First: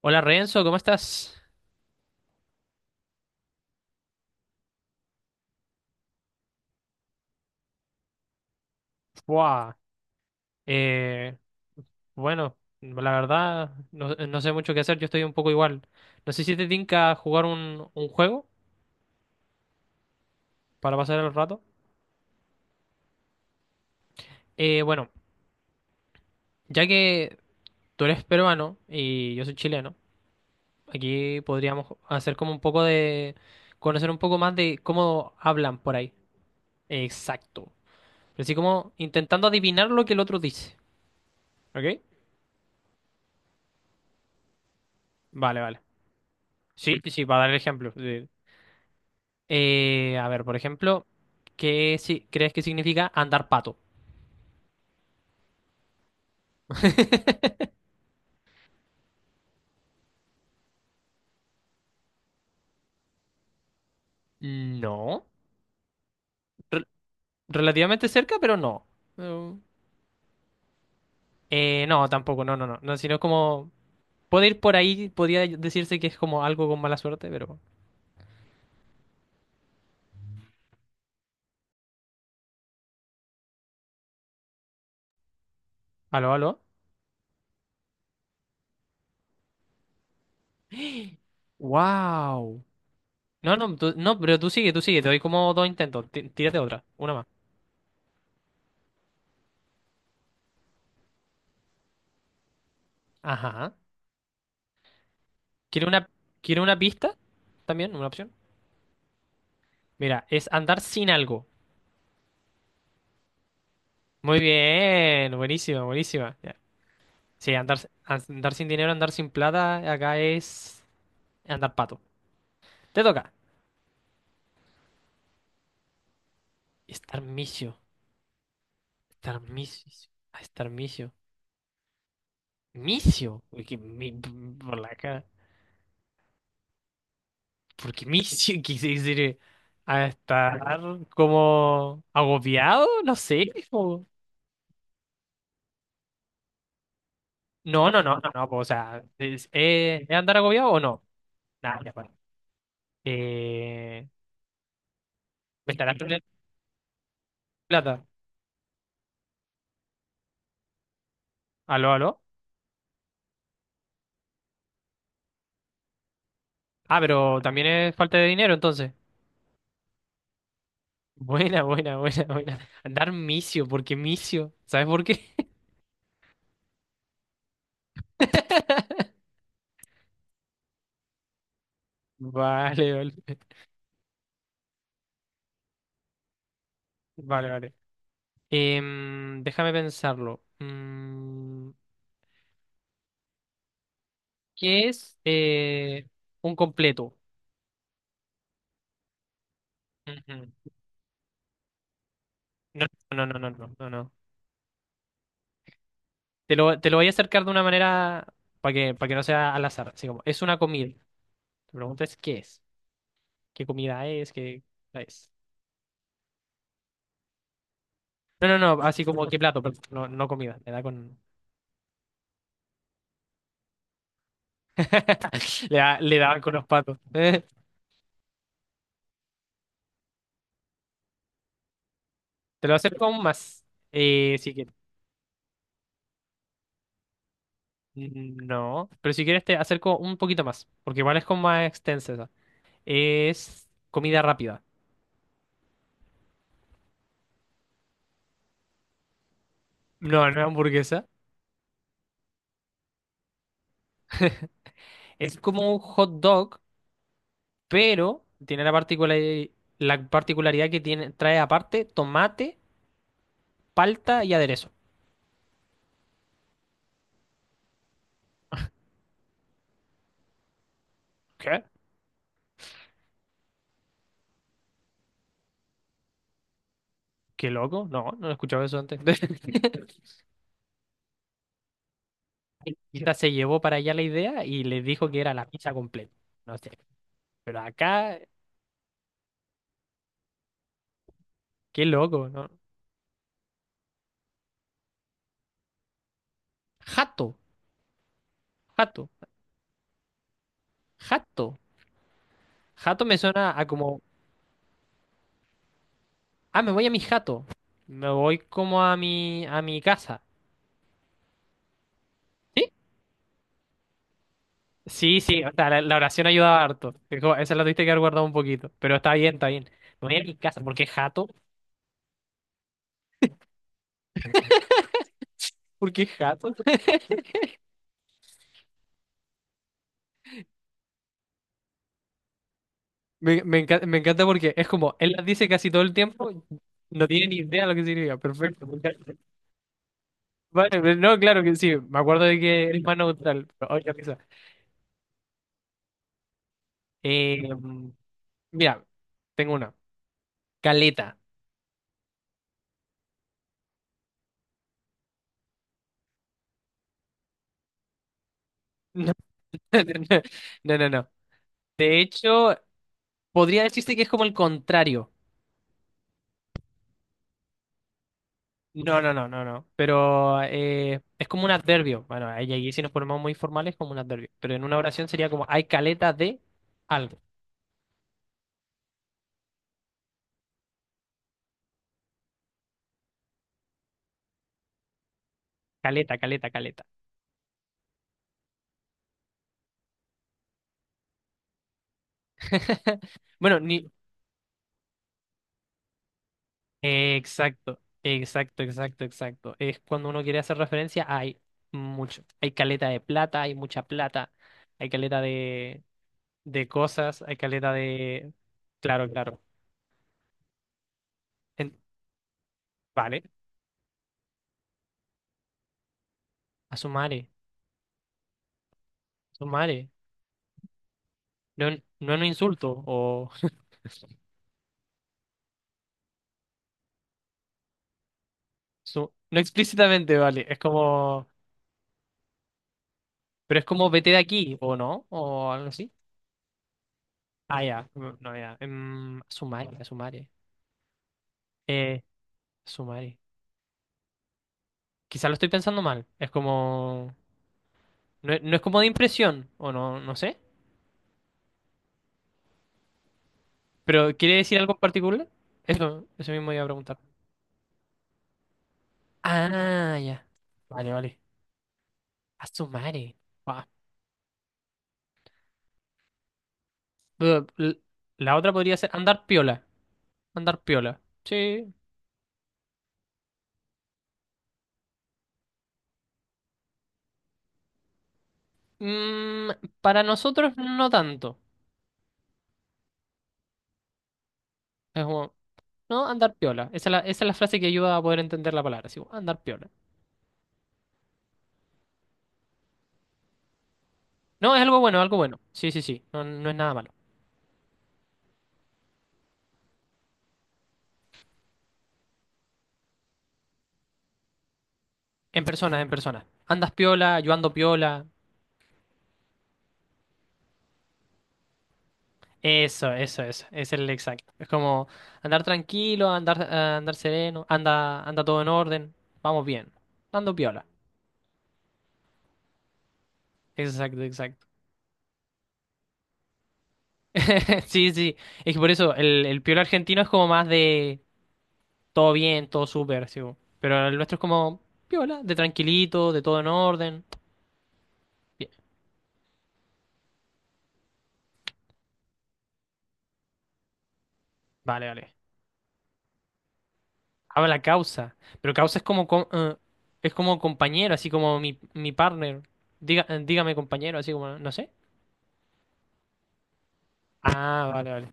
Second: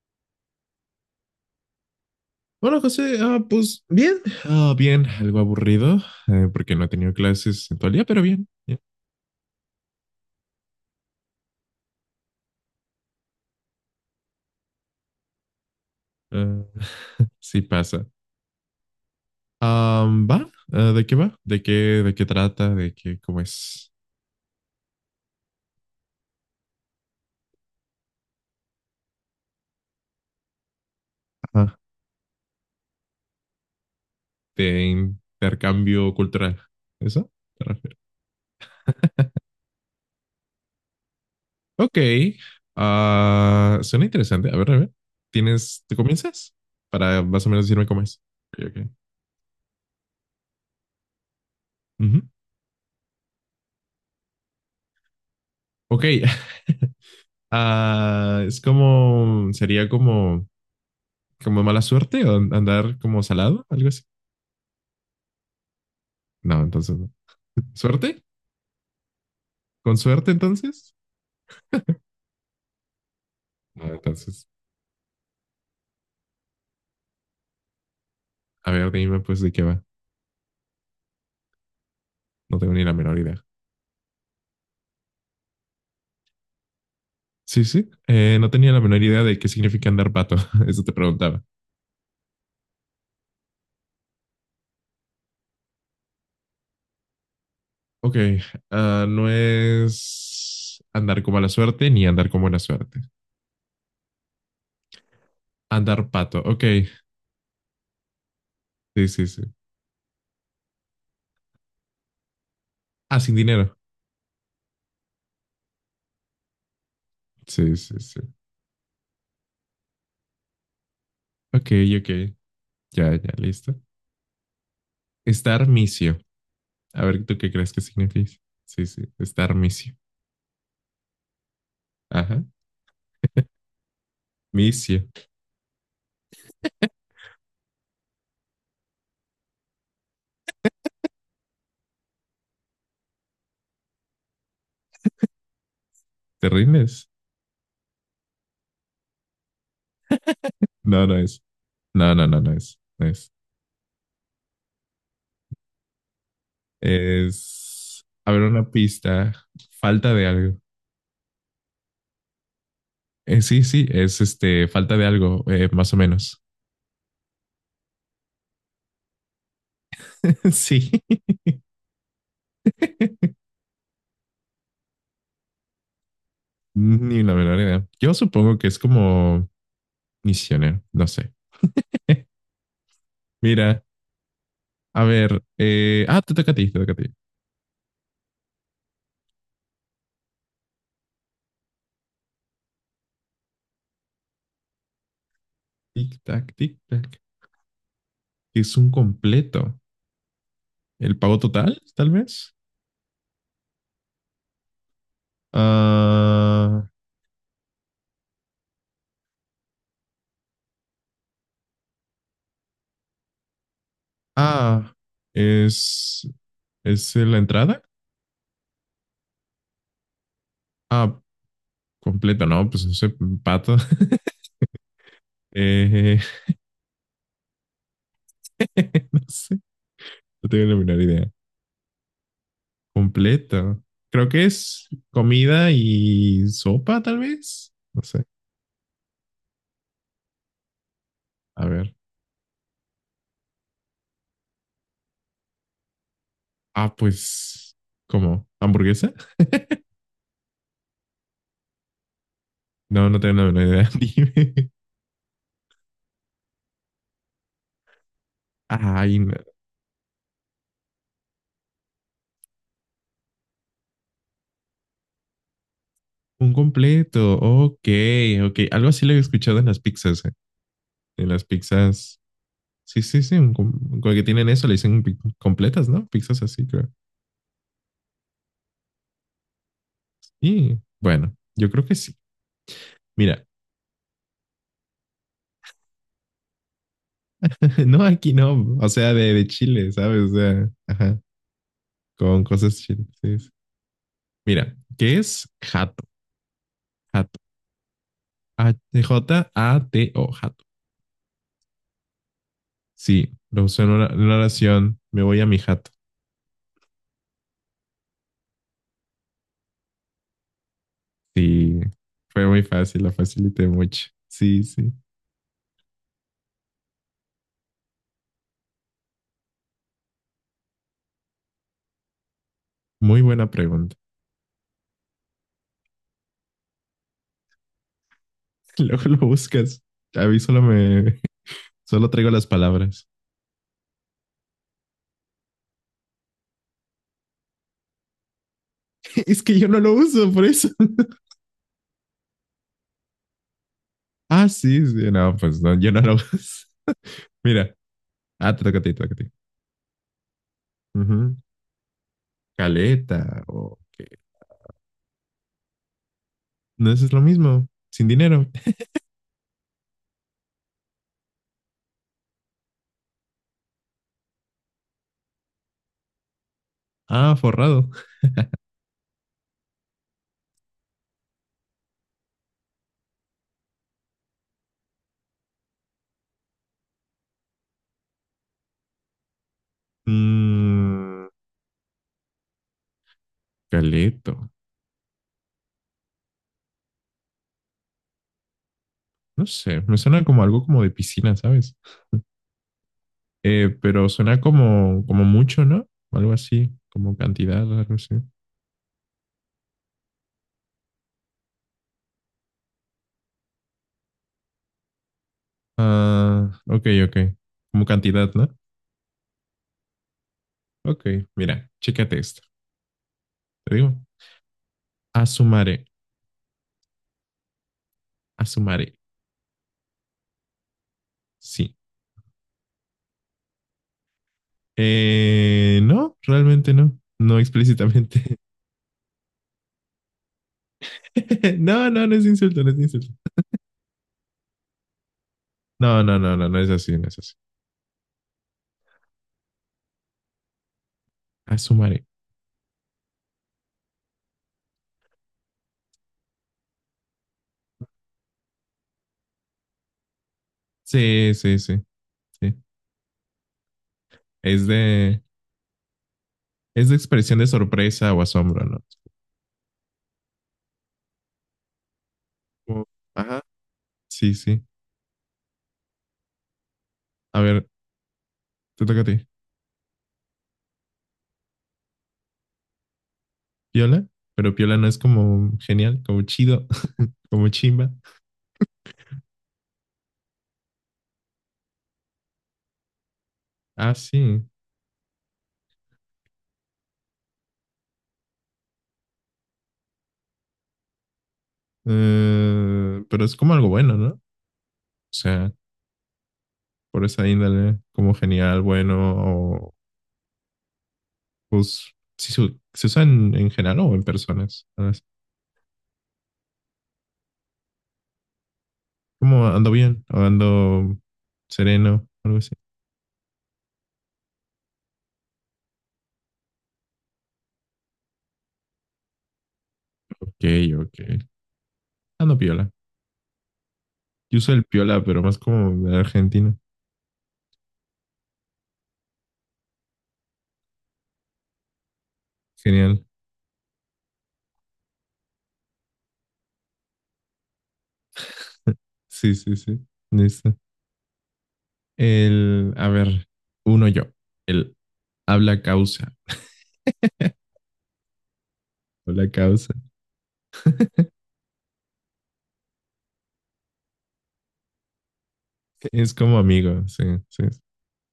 Hola Renzo, ¿cómo estás? Hola José, pues bien, bien, algo aburrido porque no he tenido clases en todo el día, pero bien, bien. Buah. Eh, bueno, la verdad, no sé mucho qué hacer, yo estoy un poco igual. No sé si Ah, te tinca jugar sí pasa. un juego Ah, ¿va? Ah, para ¿de qué pasar el va? rato. De qué trata? ¿De qué, cómo es? Bueno, ya que tú eres peruano y yo soy chileno, aquí Ajá. podríamos hacer como un poco de... conocer un poco más de De cómo hablan por ahí. intercambio cultural. ¿Eso? ¿Te Exacto. refieres? Así como intentando adivinar lo que el otro dice. ¿Ok? Ok, suena interesante. A ver, a ver. Vale, vale. ¿Tienes, te comienzas? Sí, Para sí, para más dar o el menos decirme ejemplo, cómo es. sí. Ok, ok. A ver, por ejemplo, ¿qué si Ujú. crees que significa andar pato? Ok, Ah, es como, sería como... como mala suerte o andar como salado, algo así. No. No, Re- entonces no. Relativamente ¿Suerte? cerca, pero no. No. ¿Con suerte entonces? No, tampoco, no, no, no. No, sino como... No, Puede entonces, ir por ahí, podría decirse que es como algo con mala suerte, pero... a ver, dime pues de qué va. No tengo ni la menor idea. ¿Aló, aló? Sí, sí. No tenía la menor idea de qué significa andar pato. Eso te preguntaba. Wow. No, no, no, pero tú sigue, tú sigue. Te doy como dos intentos. Tírate otra, una más. Ok, no es andar con mala suerte ni andar con buena suerte. Ajá. ¿Quiere una, Andar pato, quiere ok. una pista? También, una opción. Sí, sí, sí. Mira, es andar sin algo. Ah, sin dinero. Muy bien, buenísima, buenísima. Sí, Sí, sí, sí. andar sin dinero, andar sin plata, acá es Ok, andar pato. ok. Te Ya, toca. ya, listo. Estar misio. A Estar ver, ¿tú qué crees misio. que significa? Sí, sí, Estar estar misio. misio. Estar misio. Ajá. ¿Misio? Uy, que por la Micio. cara. Porque misio quise decir a estar como agobiado, no sé. o- ¿Te rindes? No, no, no, no, no. O sea, ¿es andar agobiado o no? No, no es. Nada, ya para. No, no, no, no es. No es. Eh, ¿Me estarás perdiendo plata? Es. A ver, una pista. Falta de algo. ¿Aló, aló? Sí, sí, es este. Falta de algo, más o menos. Ah, pero también es falta de dinero entonces. Sí. Buena, buena, buena, buena. Andar misio, porque misio. ¿Sabes por qué? Ni la menor idea. Yo supongo que es como misionero. No sé. Vale, vale. Mira, a ver. Te toca a ti, te toca a ti. Vale, vale. Déjame pensarlo. Mm, ¿qué es Tic tac, un tic completo? tac. Es un completo. Ujú. El pago total, tal vez. No, no, no, no, no, no, no. Ah. Te lo voy a acercar de una manera para que no sea al azar. Así como, es una comida. Te preguntas qué es, qué comida es, qué Ah, es. es, es la entrada. No, no, no, así como qué plato, pero no, no comida. Me da Ah, con... completa, no, pues no sé, pato. Le, le Eh, daban con los patos. No sé, no tengo la menor idea. Te lo acerco aún más. Completa. Creo que Si quieres. es comida y sopa, tal vez. No sé. Mm, no, pero si quieres te acerco un poquito más, porque igual es como más A ver. extensa esa. Es comida rápida. Ah, pues, ¿cómo? ¿Hamburguesa? No, no es hamburguesa. No, no tengo la menor idea. Dime. Es como un hot dog, pero tiene la Ay, no. La particularidad que tiene, trae aparte tomate, palta y aderezo. Un completo. Ok, ok. Algo así lo he escuchado en las pizzas, eh. En las ¿Qué? pizzas. Sí, sí, sí, un com- con el que tienen eso le dicen pi- completas, ¿no? Pizzas así, creo. ¿Qué loco? No, no he escuchado eso antes. Y bueno, yo creo que sí. Quizás se Mira, llevó para allá la idea y les dijo que era la pizza completa. No sé. Pero no acá... aquí no, o sea, de Chile, ¿sabes? O sea, ajá, Qué loco, con ¿no? cosas chiles. Sí, sí. Mira, ¿qué es jato? Jato, Jato. A- jato, J-A-T-O, jato. jato. Jato me Sí, suena lo a usé en como, en una oración, me voy a mi jato. ah, me voy a mi jato. Me voy como a mi casa. Sí, fue muy ¿Sí? fácil, la facilité mucho. Sí, sí, Sí, sí, o sea, la oración ayudaba harto. Es como... Esa la tuviste que haber guardado un poquito. Pero está bien, está bien. Me voy a mi casa. ¿Por qué jato? muy buena pregunta. ¿Por qué jato? Luego lo buscas. A mí solo me, solo traigo las palabras. Me encanta, me encanta porque es como, él las dice casi todo el tiempo, no tiene ni idea lo que significa. Perfecto, me encanta. Es que yo no lo uso, por eso. Vale, pero no, claro que sí. Me acuerdo de que eres más neutral. Pero, oye, qué sí, sí, no, pues no, yo no lo uso. risa. Mira, te toca Mira, ti, toca ti. tengo una. Caleta. Ujú. Caleta, o qué. No, eso es lo mismo, sin dinero. No, no, no, no. De hecho, podría decirse que es como el contrario. Ah, forrado. No, no, no, no, no. Pero es como un adverbio. Bueno, ahí, ahí si nos ponemos muy formales, como un adverbio. Pero en una oración sería como hay caleta de algo. Mm, caleto, Caleta, caleta, caleta. no sé, me suena como algo como de piscina, ¿sabes? Bueno, ni... pero suena como, como mucho, ¿no? Algo así, como cantidad, Exacto, algo así. exacto, exacto, exacto. Es cuando uno quiere hacer referencia, hay mucho. Hay caleta de plata, hay mucha plata, hay caleta Ah, de ok, ok. cosas, hay caleta Como cantidad, de... ¿no? Claro, claro. Ok, mira, En... chécate esto. Vale, Te digo, asumaré, a su madre, asumaré. a su madre. No, Sí. no es un insulto, o... No, realmente no. No explícitamente. su... No explícitamente, vale. Es como... No, no, no es insulto, no es insulto. Pero es como vete de aquí, ¿o no? O algo así. No, no, no, no, no es así, no es así. Ah, ya. Mm, no, ya. A su madre, a su madre. Ah, su Eh, madre. a su madre. Quizá lo estoy pensando mal. Es como... No, es no es como de impresión, o no, no sé. Sí, sí, sí, sí. Pero ¿quiere decir Es algo en de, particular? Eso mismo iba a es de preguntar. expresión de sorpresa o asombro, ¿no? Ah, ya. Vale, vale. A su Como, madre. ajá, sí, sí. A Pero ver, la otra podría te ser toca a ti. andar piola. Andar piola. Sí. Piola, pero piola no es como genial, como chido, como chimba. Mm, para nosotros no tanto. Ah, sí. Es como, no, andar piola. Esa es la frase que ayuda a poder entender la palabra. Así como, andar piola. Pero es como algo bueno, ¿no? O No, es algo bueno, algo bueno. sea, Sí, sí, sí. No, no es nada malo. por esa índole, como genial, bueno pues sí se usa en general o en personas. ¿Sabes? En persona, en persona. Andas piola, yo ando piola. Como ando bien o ando sereno, algo así. Eso, eso, eso. Es el exacto. Es como andar tranquilo, andar, andar sereno, anda, anda todo en orden. Vamos bien. Ando Ok, piola. ok. Ando piola. Exacto, Yo exacto. uso el piola, pero más como de Argentina. Sí, sí. Es que por eso el piola argentino es como más de todo bien, todo Genial. súper, sí. Bo. Pero el nuestro es como piola, de tranquilito, de todo en orden. Bien, Sí, sí, sí. Listo. El, a ver, uno yo. El vale, vale. habla causa. Habla causa. Pero causa es como Habla causa. es como compañero, así como mi partner. Diga, dígame compañero, así como, no sé. Es como amigo. Sí, sí. Ah, vale, vale.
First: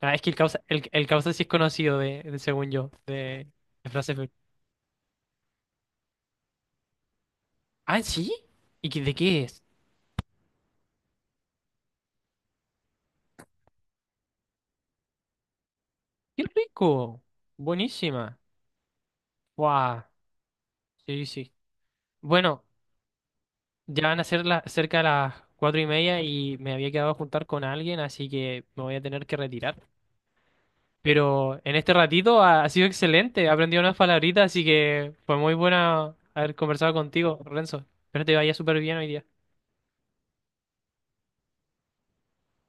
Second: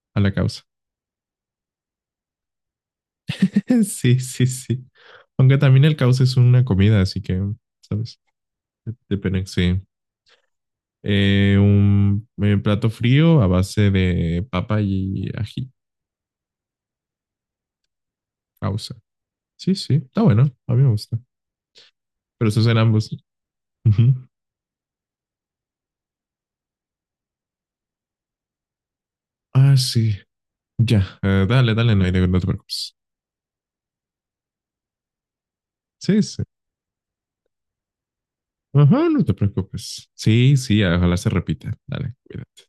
Ah, es que Habla el causa, causa. El causa sí es conocido de... según yo, de frases. Sí, Fe... sí, sí. Aunque también el causa es una comida, así que, Ah, ¿sabes? ¿sí? ¿Y qué, de qué Depende, es? sí. Un plato frío a base de papa y ají, ¡Qué rico! Buenísima. causa. Sí, sí, ¡Guau! está bueno, a mí me gusta. Sí, sí. Pero Bueno, esos eran ambos. ya van a Ujú. ser las cerca de las 4:30 y me había quedado a juntar con alguien, así que me voy a tener que retirar. Ah, sí, ya, Pero dale, en este dale, no, no ratito te ha, ha sido preocupes. excelente, he aprendido unas palabritas, así que fue muy buena Sí, sí. haber conversado contigo, Renzo. Espero te vaya súper bien hoy Ajá, no te día. preocupes. Sí, sí, ojalá se repita. Dale, cuídate.